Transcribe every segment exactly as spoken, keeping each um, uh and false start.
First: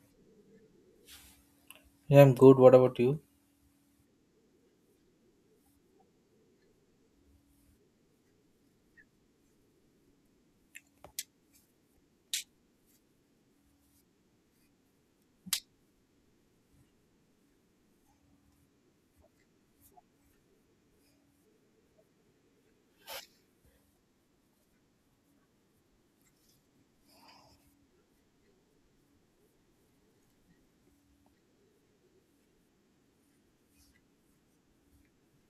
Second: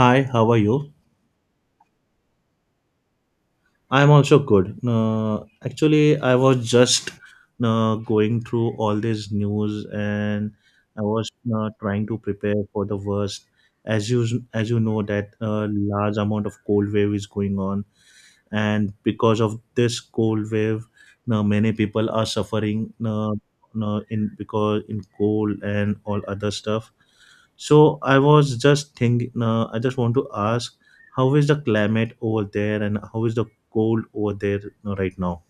Hi, how are you? Yeah, I'm good. What about you? I'm also good. Uh, actually, I was just uh, going through all this news, and I was uh, trying to prepare for the worst. As you as you know, that uh, large amount of cold wave is going on, and because of this cold wave now many people are suffering. Now, now in because in cold and all other stuff, so I was just thinking, uh, I just want to ask, how is the climate over there, and how is the cold over there uh, right now?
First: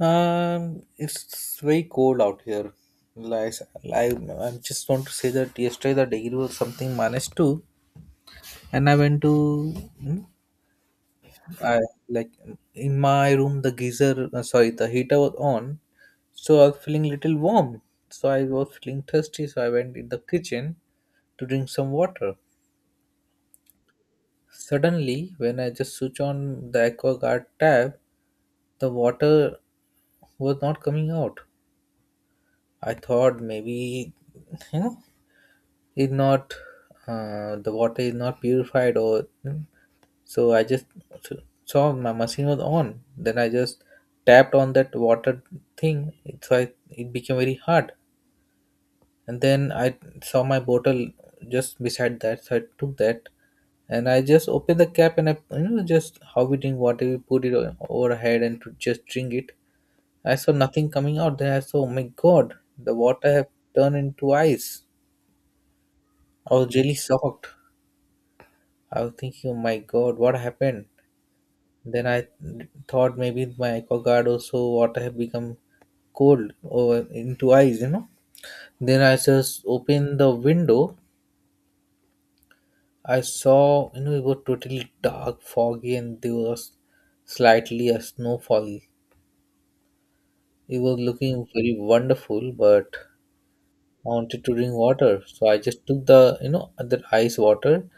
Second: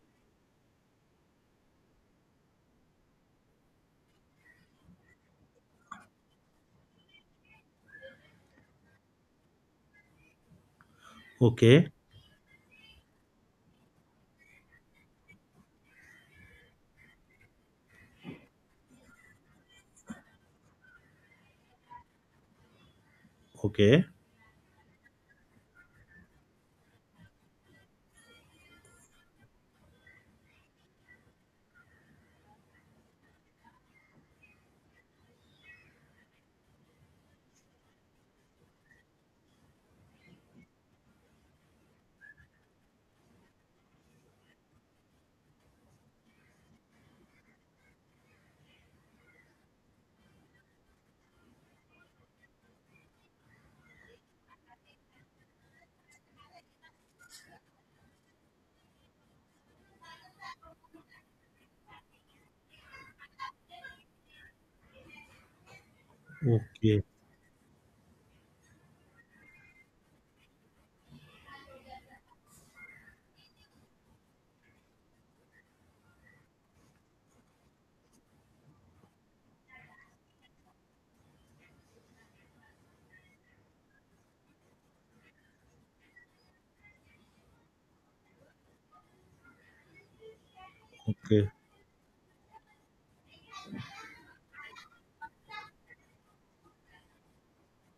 Um, it's very cold out here. Like, I, I just want to say that yesterday the degree was something minus two, and I went to, hmm, I Okay. like in my room the geyser, uh, sorry, the heater was on, so I was feeling little warm. So I was feeling thirsty, so I went in the kitchen to drink some water. Okay. Suddenly, when I just switch on the AquaGuard tab, the water was not coming out. I thought maybe you know it not uh, the water is not purified or so I just saw my machine was on. Then I just tapped on that water thing. It, so I, it became very hard. And then I saw my bottle just beside that. So I took that and I just opened the cap and I, you know, just how we drink water. We put it o- over our head and to just drink it. I saw nothing coming out. Then I saw, oh my god, the water have turned into ice. I was really Okay. shocked. I was thinking, oh my god, what happened? Then I thought maybe my guard also water have become cold over into ice, you know. Then I just opened the window. I saw, you know, it was totally dark, foggy, and there was slightly a snowfall. It was looking Okay. very wonderful, but wanted to drink water. So I just took the, you know, that ice water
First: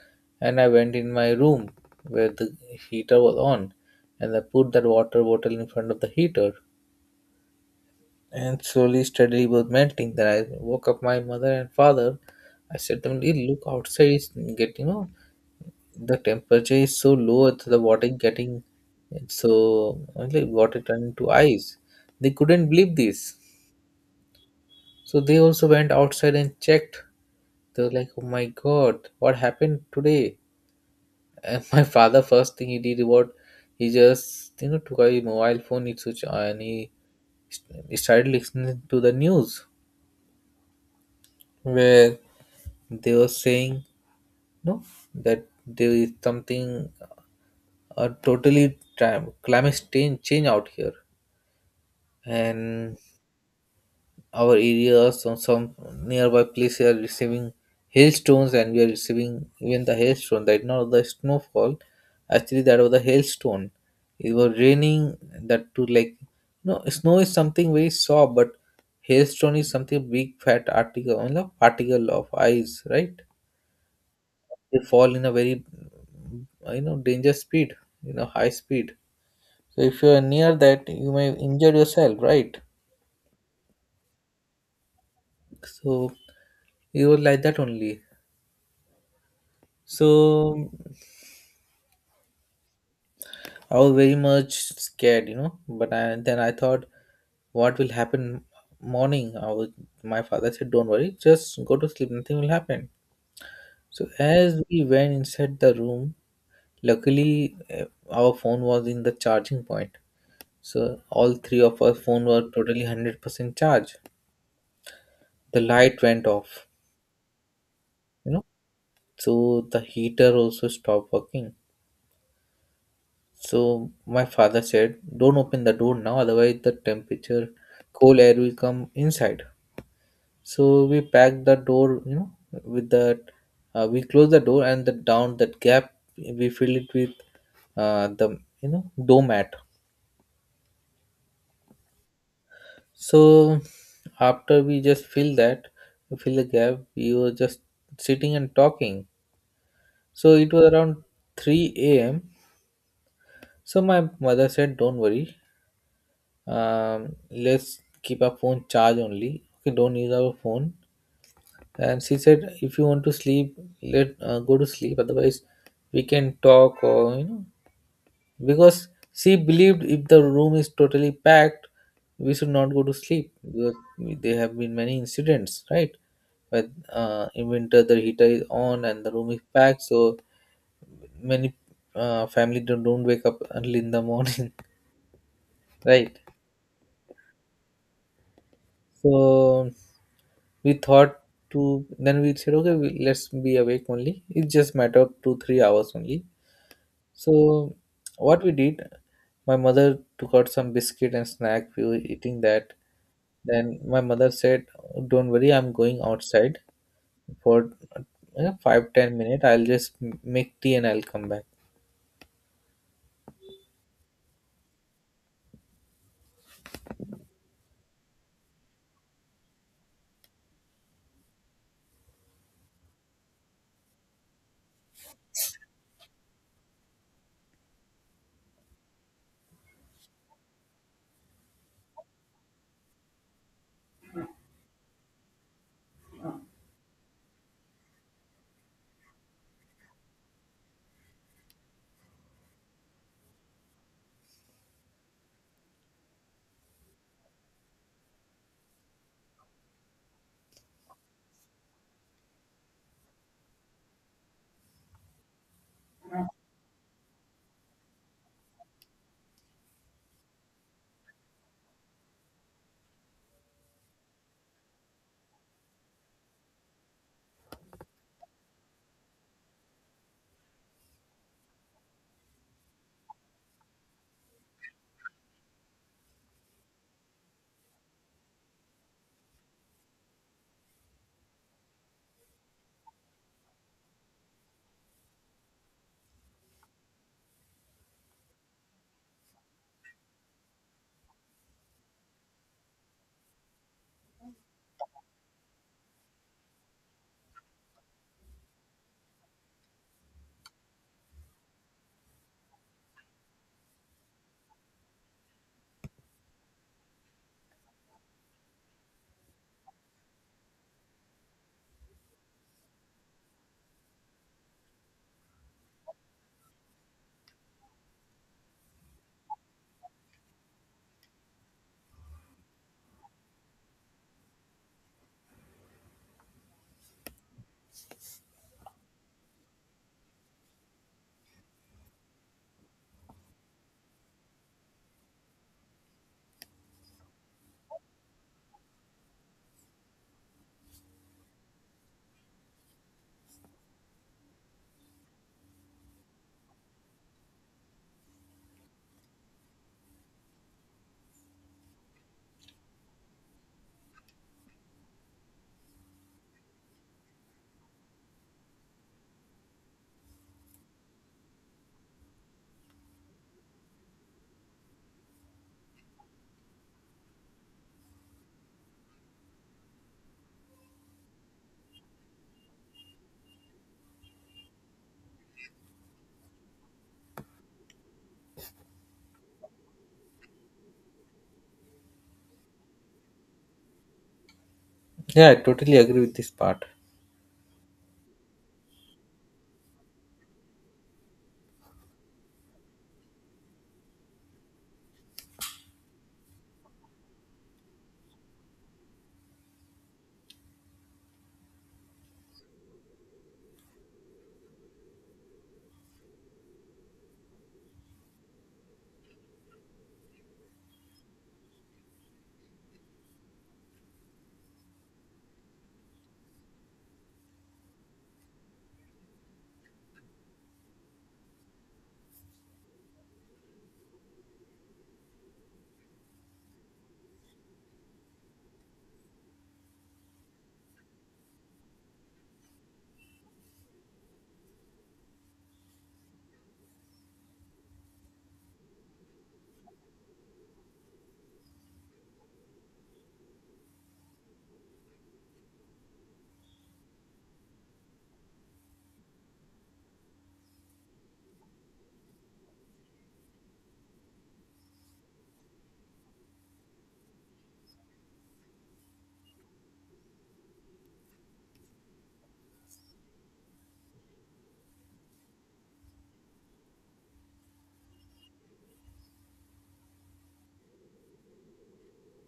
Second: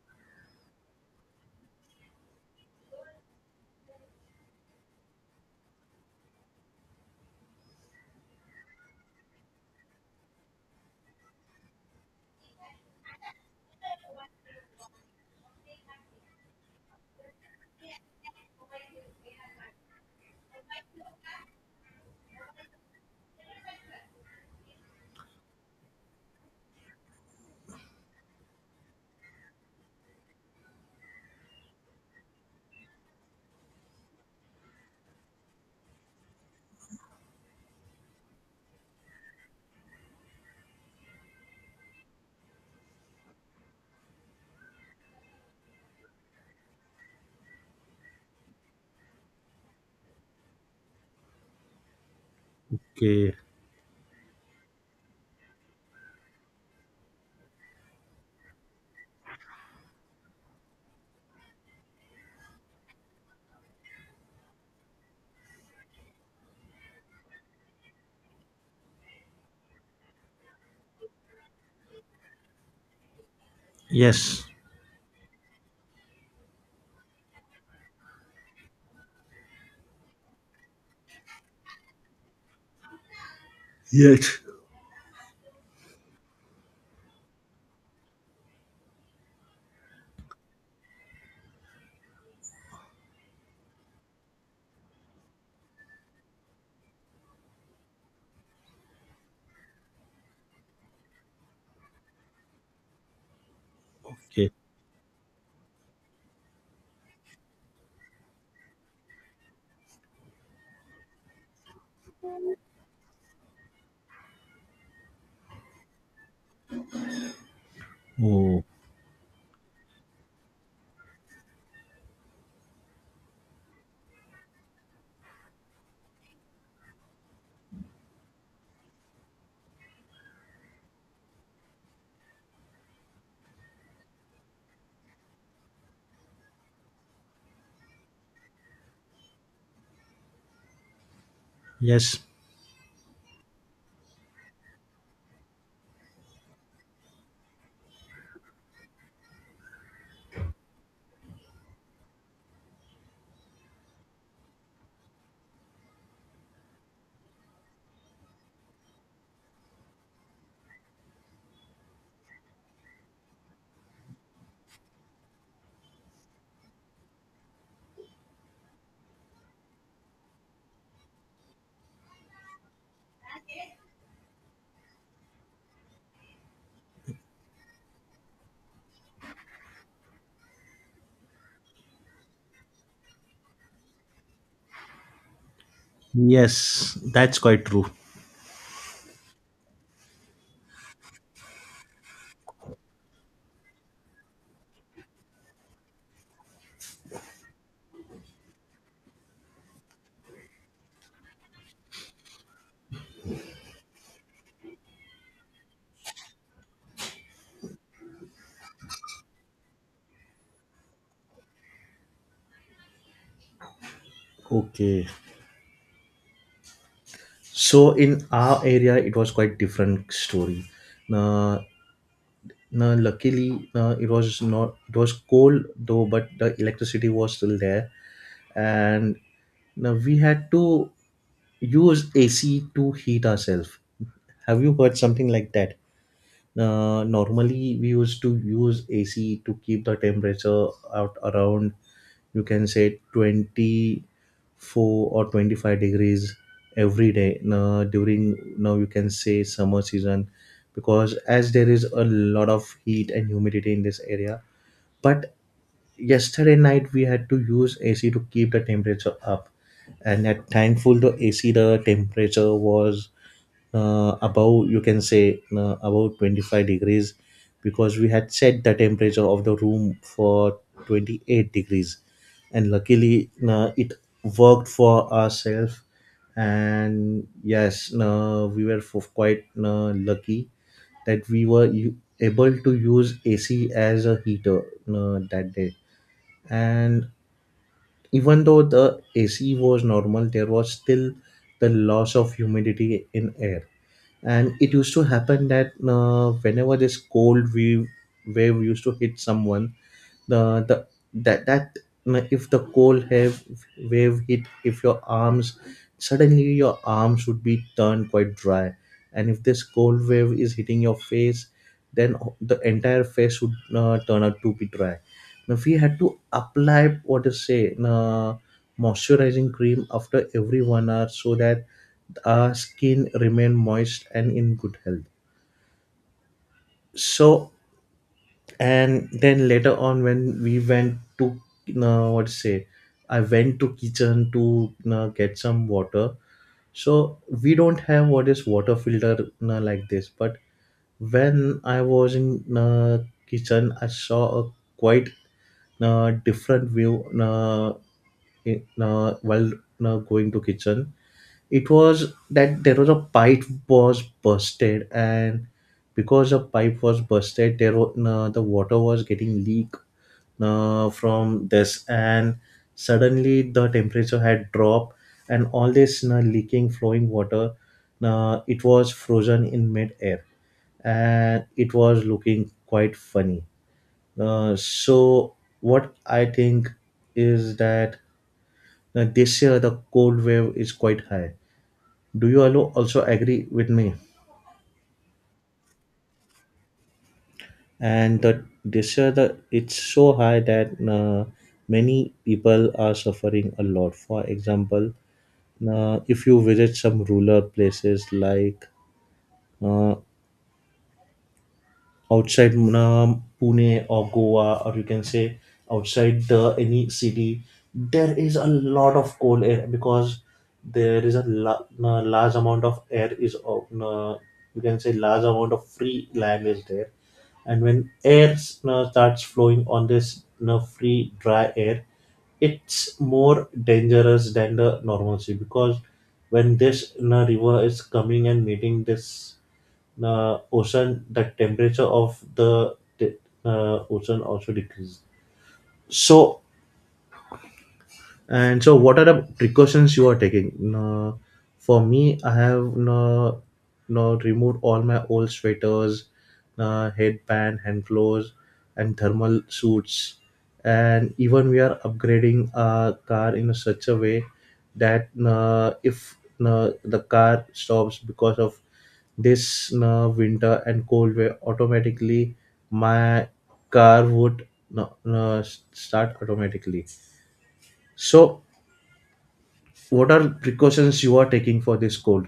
and I went in my room where the heater was on and I put that water bottle in front of the heater and slowly, steadily it was melting. Then I woke up my mother and father. I said to them, "Hey, look outside, it's get, you know, the temperature is so low, it's the water is getting so, like water turning to ice." They couldn't believe this. So they also went outside and checked. They were like, "Oh my God, what happened today?" And my father, first thing he did was he just, you know, took a mobile phone, it switched on, and he st- started listening to the news where they were saying no, that there is something a totally time, climate change change out here and Okay. our areas or some nearby places are receiving hailstones, and we are receiving even the hailstone, that not the snowfall, actually that was the hailstone. It was raining that too, like no, snow is something very soft but hailstone is something big fat article, you know, particle of ice, right? Yes. They fall in a very, you know, danger speed, you know, high speed. So if you are near that you may injure yourself, right? Yes. So it was like that only. So I was very much scared, you know. But I, then I thought, what will happen morning? I was, my father said, don't worry, just go to sleep. Nothing will happen. So Okay. as we went inside the room, luckily eh, our phone was in the charging point. So all three of our phone were totally hundred percent charged. The light went off, you know. Oh. So the heater also stopped working. So my father said, "Don't open the door now, otherwise the temperature, cold air will come inside." So we packed the door, you know, with the uh, we closed the door and the down that gap we filled it with uh, the, you know, doormat. Yes. So after we just fill that, fill the gap, we were just sitting and talking. So it was around three a m. So my mother said, "Don't worry, um, let's keep our phone charge only, okay, don't use our phone." And she said if you want to sleep, let uh, go to sleep, otherwise we can talk or you know, because she believed if the room is totally packed we should not go to sleep because there have been many incidents, right? But uh, in winter the heater is on and the room is packed, so many uh, family don't, don't wake up early in the morning right. Yes, that's quite true. So we thought to, then we said, okay, we, let's be awake only. It's just matter of two three hours only. So what we did, my mother took out some biscuit and snack. We were eating that. Then my mother said, "Don't worry, I'm going outside for uh, five ten minutes. I'll just m- make tea and I'll come back." Okay. So in our area, it was quite different story. Now, now luckily, uh, it was not. It was cold though, but the electricity was still there, and now we had to use A C to heat ourselves. Have you heard something like that? Uh, normally, we used to use A C to keep the temperature out around, you can say, twenty-four or twenty-five degrees every day, now during, now you can say, summer season, because as there is a lot of heat and humidity in this area, but yesterday night we had to use A C to keep the temperature up, and at thankful the A C the temperature was uh, above, you can say, uh, about twenty-five degrees, because we had set the temperature of the room for twenty-eight degrees, and luckily uh, it worked for ourselves, and yes, uh, we were f- quite uh, lucky that we were u- able to use ac as a heater uh, that day. And even though the ac was normal, there was still the loss of humidity in air, and it used to happen that uh, whenever this cold wave wave used to hit someone, the the that that uh, if the cold wave wave hit, if your arms, suddenly your arms would be turned quite dry, and if this cold wave is hitting your face, then the entire face would uh, turn out to be dry. Now we had to apply, what to say, uh, moisturizing cream after every 1 hour, so that our skin remain moist and in good health. So, and then later on when we went to, uh, what to say, I went to kitchen to uh, get some water. So we don't have what is water filter uh, like this, but when I was in uh, kitchen, I saw a quite uh, different view. uh, in, uh, while uh, going to kitchen, it was that there was a pipe was busted, and because the pipe was busted, there wa- no, the water was getting leak uh, from this, and suddenly the temperature had dropped, and all this uh, leaking flowing water, uh, it was frozen in mid-air, and it was looking quite funny. Uh, so what I think is that, uh, this year the cold wave is quite high. Do you allo- also agree with me? Yeah, I totally agree with this part. And the disorder, it's so high that, uh, many people are suffering a lot. For example, uh, if you visit some rural places like, uh, outside uh, Pune or Goa, or you can say outside the any city, there is a lot of cold air, because there is a la- uh, large amount of air is of, uh, you can say, large amount of free land is there, and when air uh, starts flowing on this uh, free dry air, it's more dangerous than the normalcy, because when this, you know, river is coming and meeting this uh, ocean, the temperature of the, uh, ocean also decreases. So, and so, what are the precautions you are taking? No, for me, I have no, no removed all my old sweaters, no, headband, hand gloves, and thermal suits. And even we are upgrading our car in such a way that, no, if, no, the car stops because of this, no, winter and cold way, automatically my car would, no, no, start automatically. So what are precautions you are taking for this cold?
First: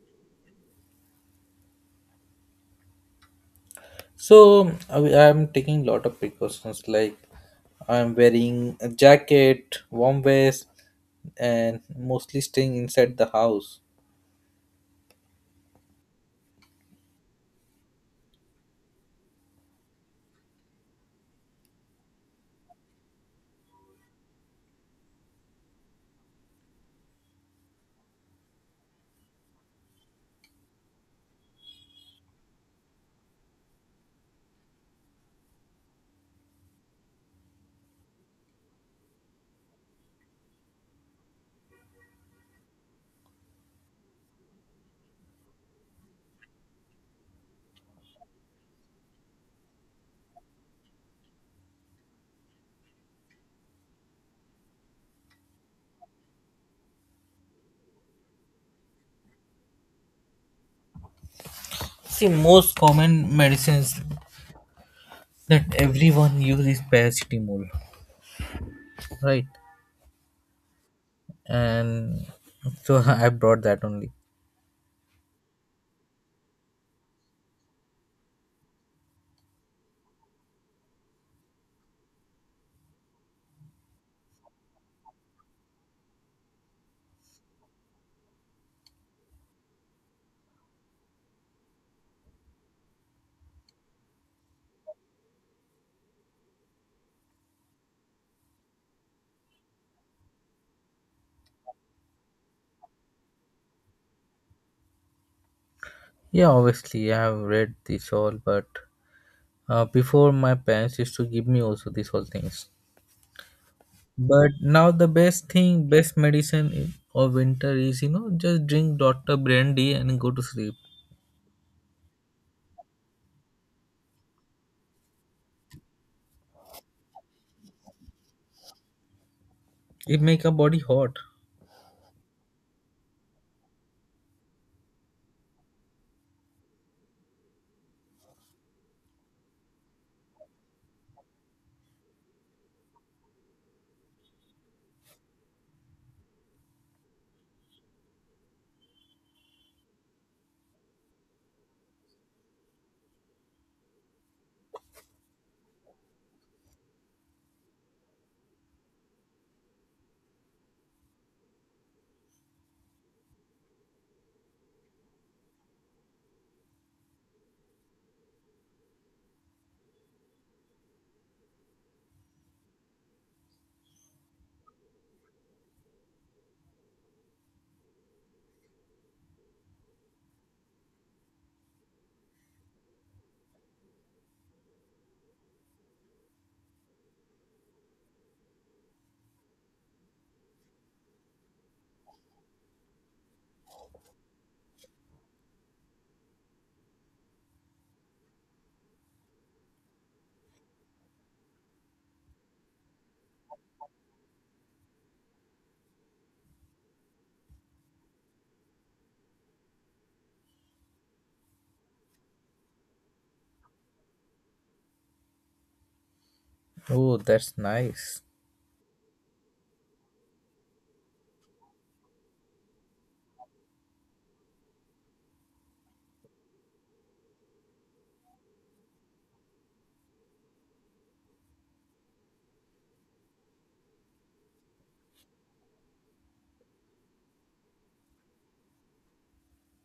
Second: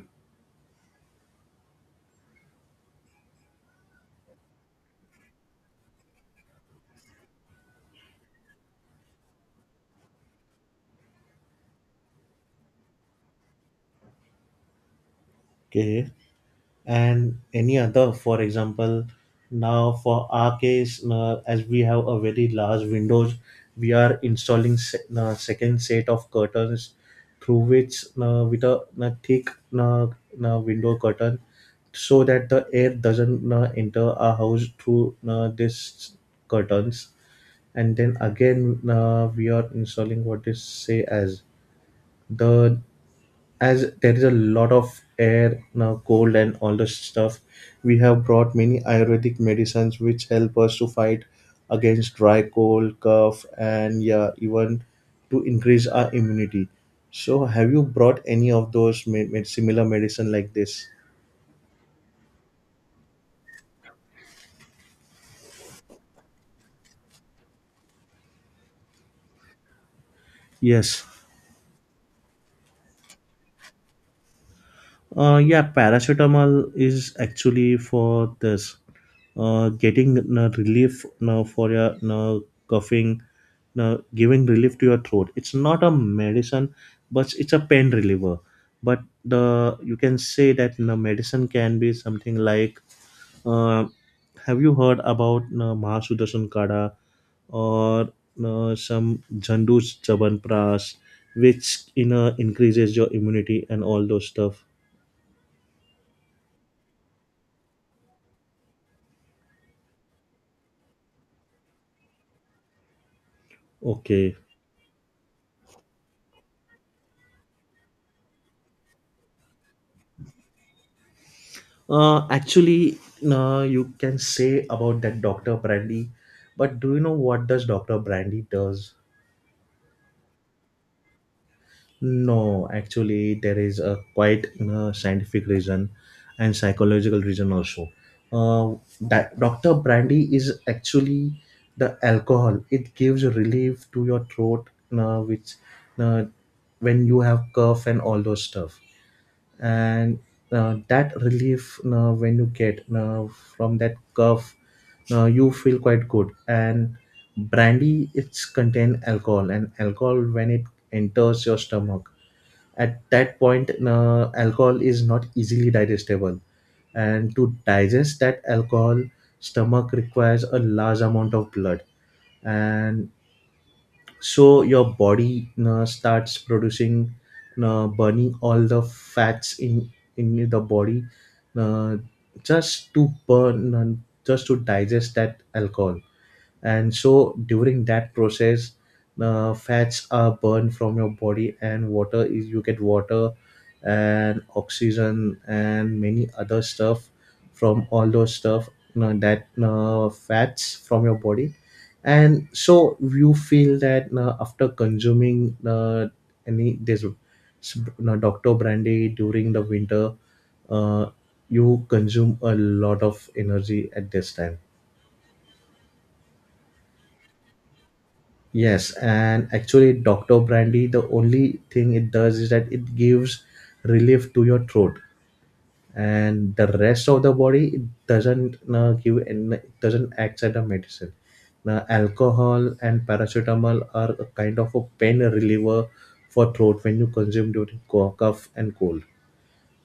So I am taking lot of precautions like I'm wearing a jacket, warm vest, and mostly staying inside the house. Okay. And any other? For example, now for our case, uh, as we have a very large windows, we are installing se- uh, second set of curtains, through which, uh, with a, uh, thick uh, uh, window curtain, so that the air doesn't uh, enter our house through uh, this curtains. And then again, uh, we are installing what is say as, the, as there is a lot of air now cold and all the stuff, we have brought many ayurvedic medicines which help us to fight against dry cold cough, and yeah, even to increase our immunity. So have you brought any of those med- med- similar medicine like this? See, most common medicines that everyone uses is paracetamol, right? Yes. And so I brought that only. Uh, yeah, paracetamol is actually for this, uh, getting uh, relief now for your, now coughing, now giving relief to your throat. It's not a medicine, but it's a pain reliever. But the, you can say that the medicine can be something like. Uh, have you heard about uh, Mahasudasan Kada, or uh, some Jandu's Chabanpras, which, you know, increases your immunity and all those stuff? Yeah, obviously I have read this all, but uh, before my parents used to give me also these all things. Okay. But now the best thing, best medicine i- of winter is you know just drink doctor Brandy and go to sleep. Uh, actually, uh, you can say about that Doctor Brandy, but do you know what does Doctor Brandy does? It make our body hot. No, actually, there is a quite uh, scientific reason and psychological reason also. Uh, that Doctor Brandy is actually the alcohol. It gives relief to your throat, uh, which, uh, when you have cough and all those stuff. And uh, that relief, uh, when you get uh, from that cough, uh, you feel quite good, and brandy it's contain alcohol, and alcohol when it enters your stomach, at that point uh, alcohol is not easily digestible, and to digest that alcohol, stomach requires a large amount of blood, and so your body uh, starts producing, uh, burning all the fats in in the body, uh, just to burn, uh, just to digest that alcohol. And so during that process, uh, fats are burned from your body, and water is, you get water and oxygen and many other stuff, from all those stuff, you know, that uh, fats from your body. And so you feel that, uh, after consuming uh, any this uh, doctor brandy during the winter, uh, you consume a lot of energy at this time. Oh, that's nice. Yes, and actually, Doctor Brandy, the only thing it does is that it gives relief to your throat, and the rest of the body it doesn't uh, give, and it doesn't act as a medicine. Now, alcohol and paracetamol are a kind of a pain reliever for throat when you consume during co- cough and cold.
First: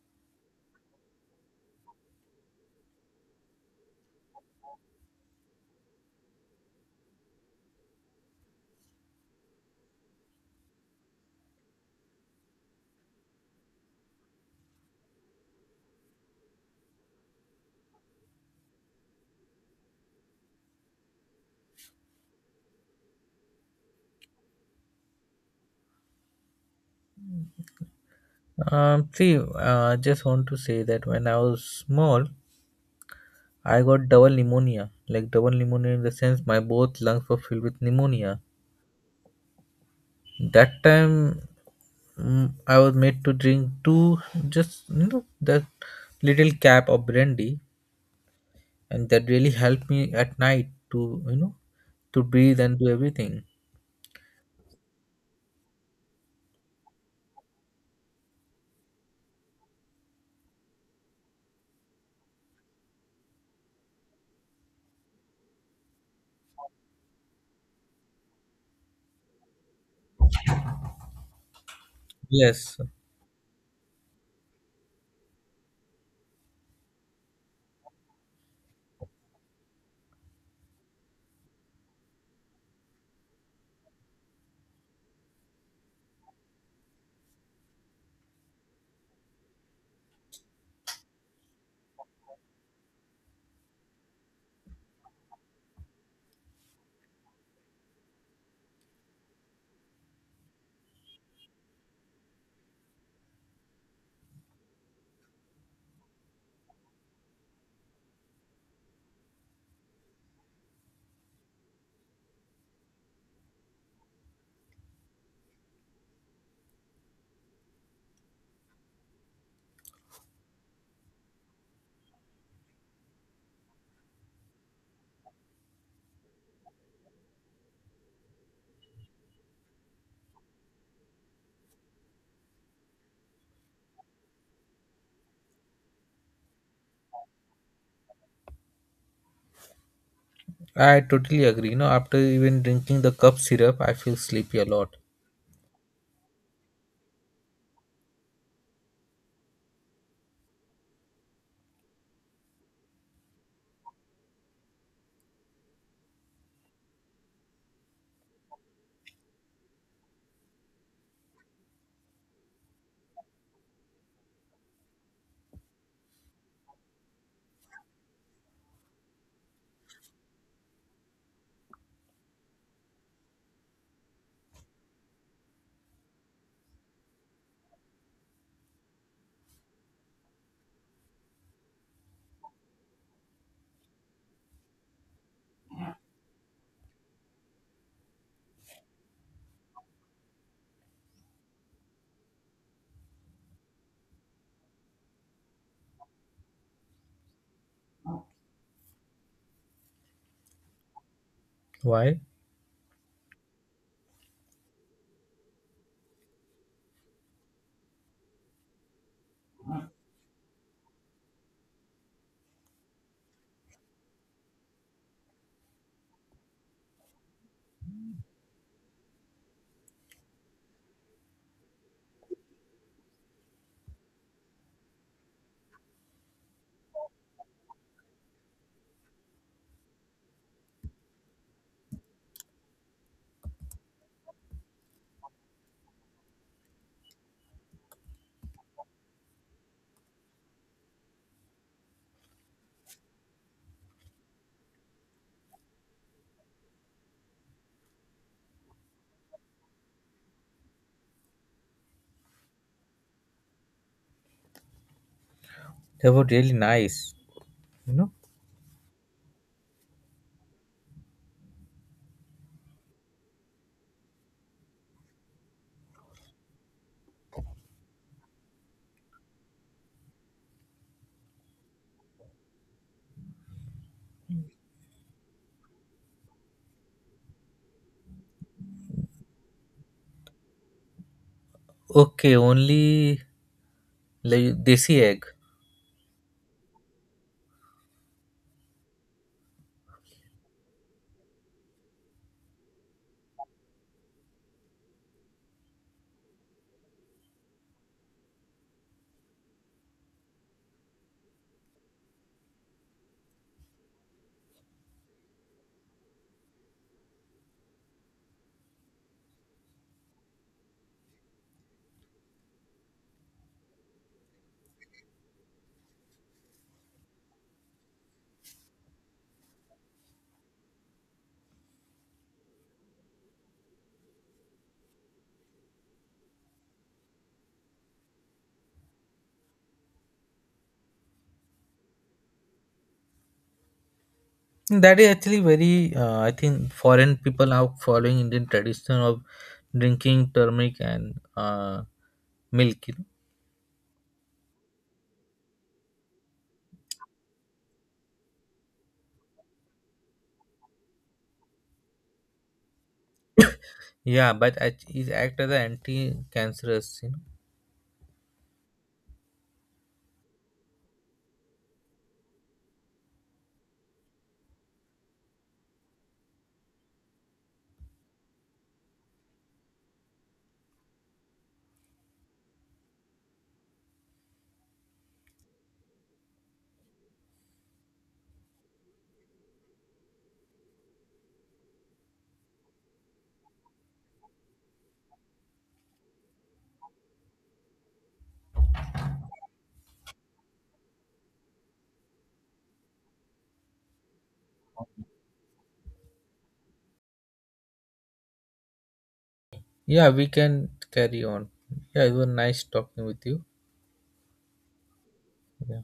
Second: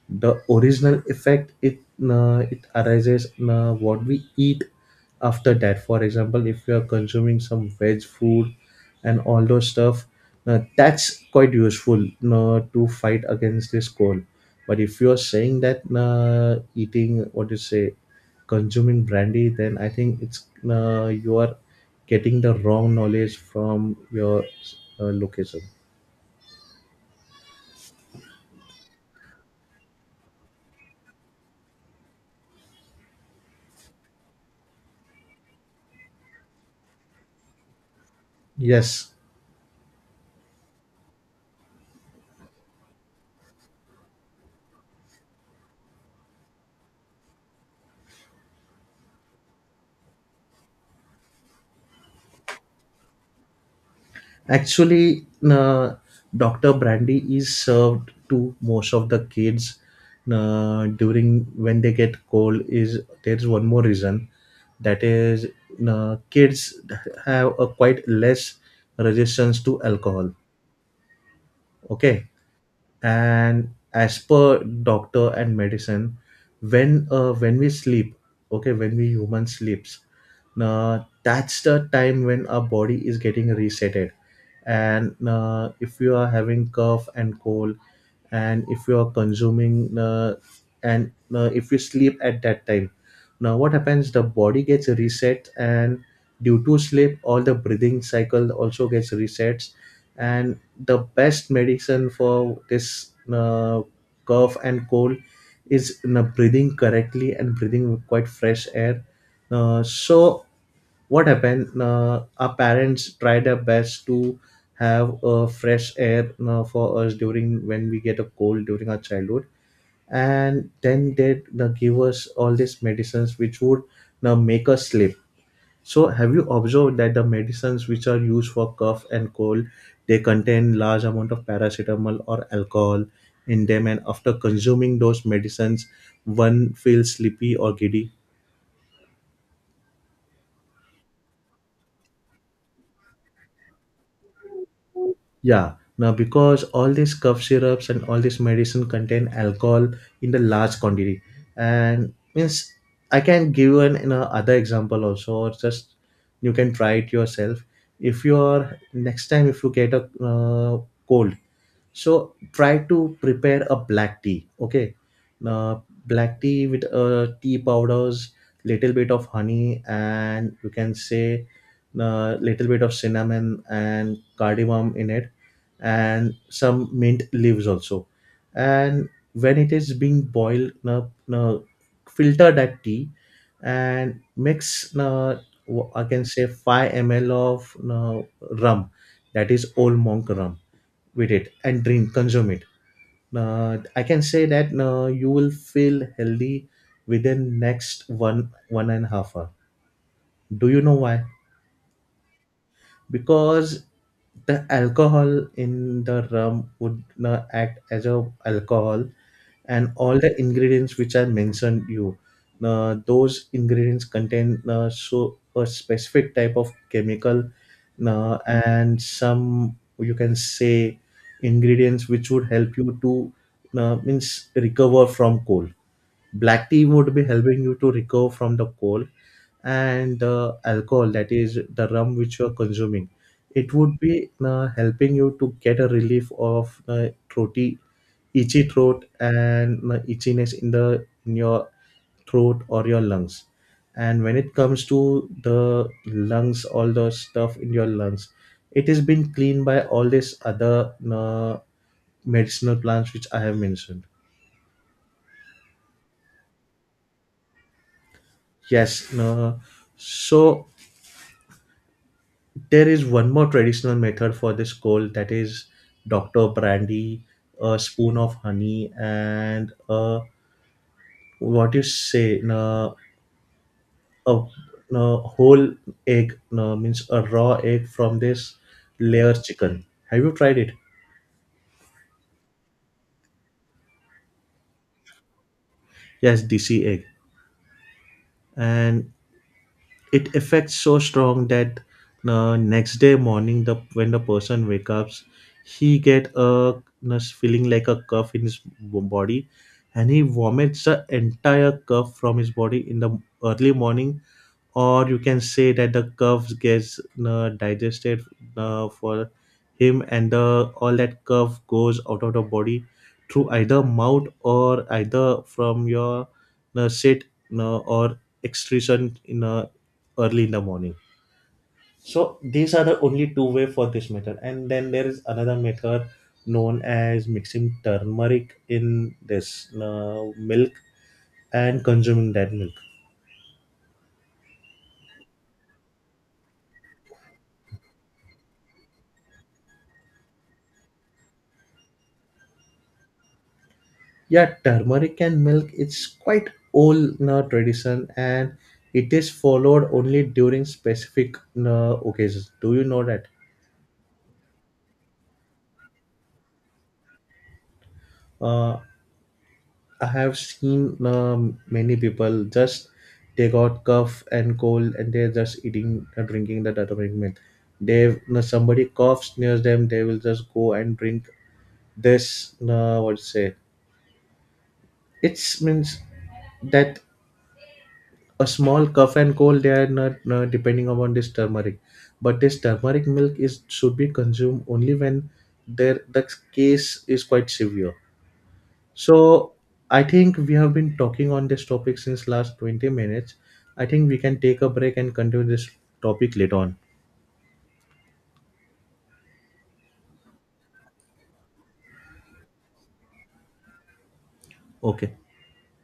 The original effect, it uh, it arises, uh, what we eat after that. For example, if you are consuming some veg food and all those stuff, uh, that's quite useful uh, to fight against this cold. But if you're saying that, uh, eating, what do you say, consuming brandy, then I think it's, uh, you are getting the wrong knowledge from your uh, location. Um, see, uh, I just want to say that when I was small, I got double pneumonia. Like double pneumonia in the sense my both lungs were filled with pneumonia. Yes. That time, mm, I was made to drink two, just you know that, little cap of brandy, and that really helped me at night to, you know, to breathe and do everything. Actually, uh, Doctor Brandy is served to most of the kids uh, during when they get cold. Is there's one more reason, that is, uh, kids have a quite less resistance to alcohol. Okay, Yes, and as per doctor and medicine, when, uh, when we sleep, okay, when we human sleeps, uh, that's the time when our body is getting resetted. And uh, if you are having cough and cold, and if you are consuming uh, and uh, if you sleep at that time, now what happens, the body gets reset, and due to sleep all the breathing cycle also gets resets. And the best medicine for this, uh, cough and cold, is, you know, breathing correctly and breathing with quite fresh air. Uh, so what happened, uh, our parents try their best to have a fresh air uh, for us during when we get a cold during our childhood, and then they uh, give us all these medicines which would uh, make us sleep. So have you observed that the medicines which are used for cough and cold, they contain large amount of paracetamol or alcohol in them, and after consuming those medicines, one feels sleepy or giddy? I totally agree, you know, after even drinking the cup syrup I feel sleepy a lot. Yeah. Now, because all these cough syrups and all this medicine contain alcohol in the large quantity, and means, I can give you an, you know, other example also, or just you can try it yourself. If you are next time, if you get a uh, cold, so try to prepare a black tea, okay? uh, Black tea with uh, tea powders, little bit of honey, and you can say uh, little bit of cinnamon and cardamom in it, and some mint leaves also. And when it is being boiled, uh, uh, filter that tea, and mix uh, wh- I can say five m l of uh, rum, that is old monk rum, with it and drink, consume it. uh, I can say that uh, you will feel healthy within next one one and a half hour. Do you know why? Why? Because the alcohol in the rum would not act as a alcohol, and all the ingredients which I mentioned you, uh, those ingredients contain, uh, so a specific type of chemical, uh, and some, you can say, ingredients which would help you to, uh, means, recover from cold. Black tea would be helping you to recover from the cold, and the alcohol, that is the rum which you are consuming, it would be uh, helping you to get a relief of uh, throaty, itchy throat, and uh, itchiness in the in your throat or your lungs. And when it comes to the lungs, all the stuff in your lungs, it has been cleaned by all these other uh, medicinal plants which I have mentioned. They were really nice, you know. Yes. No. So there is one more traditional method for this cold, that is doctor brandy, a spoon of honey, and uh, what you say, no. A, a whole egg, no, means a raw egg from this layer chicken. Have you tried it? Okay, only like desi egg. Yes, dc egg. And it affects so strong that the next day morning, the when the person wakes up, he get a, you know, feeling like a cough in his b- body, and he vomits the entire cough from his body in the early morning. Or you can say that the curves gets uh, digested uh, for him, and the all that curve goes out of the body through either mouth, or either from your uh, sit, uh, or excretion in uh, early in the morning. So these are the only two way for this method, and then there is another method, known as mixing turmeric in this uh, milk and consuming that milk. That is actually very uh, I think foreign people are following Indian tradition of drinking turmeric and uh, milk, you know. Yeah, turmeric and milk, it's quite old uh, tradition, and it is followed only during specific uh, occasions. Do you know that? Yeah, but act- it act as an anti-cancerous, you know. Uh, I have seen um many people just, they got cough and cold, and they're just eating, uh, drinking the turmeric milk. They uh, somebody coughs near them, they will just go and drink this. Uh, what to say? It means that a small cup and cold, they are not uh, depending upon this turmeric, but this turmeric milk is should be consumed only when there the case is quite severe. So I think we have been talking on this topic since last twenty minutes. I think we can take a break and continue this topic later on. Yeah, we can carry on. Yeah, it was nice talking with you. Okay. Yeah.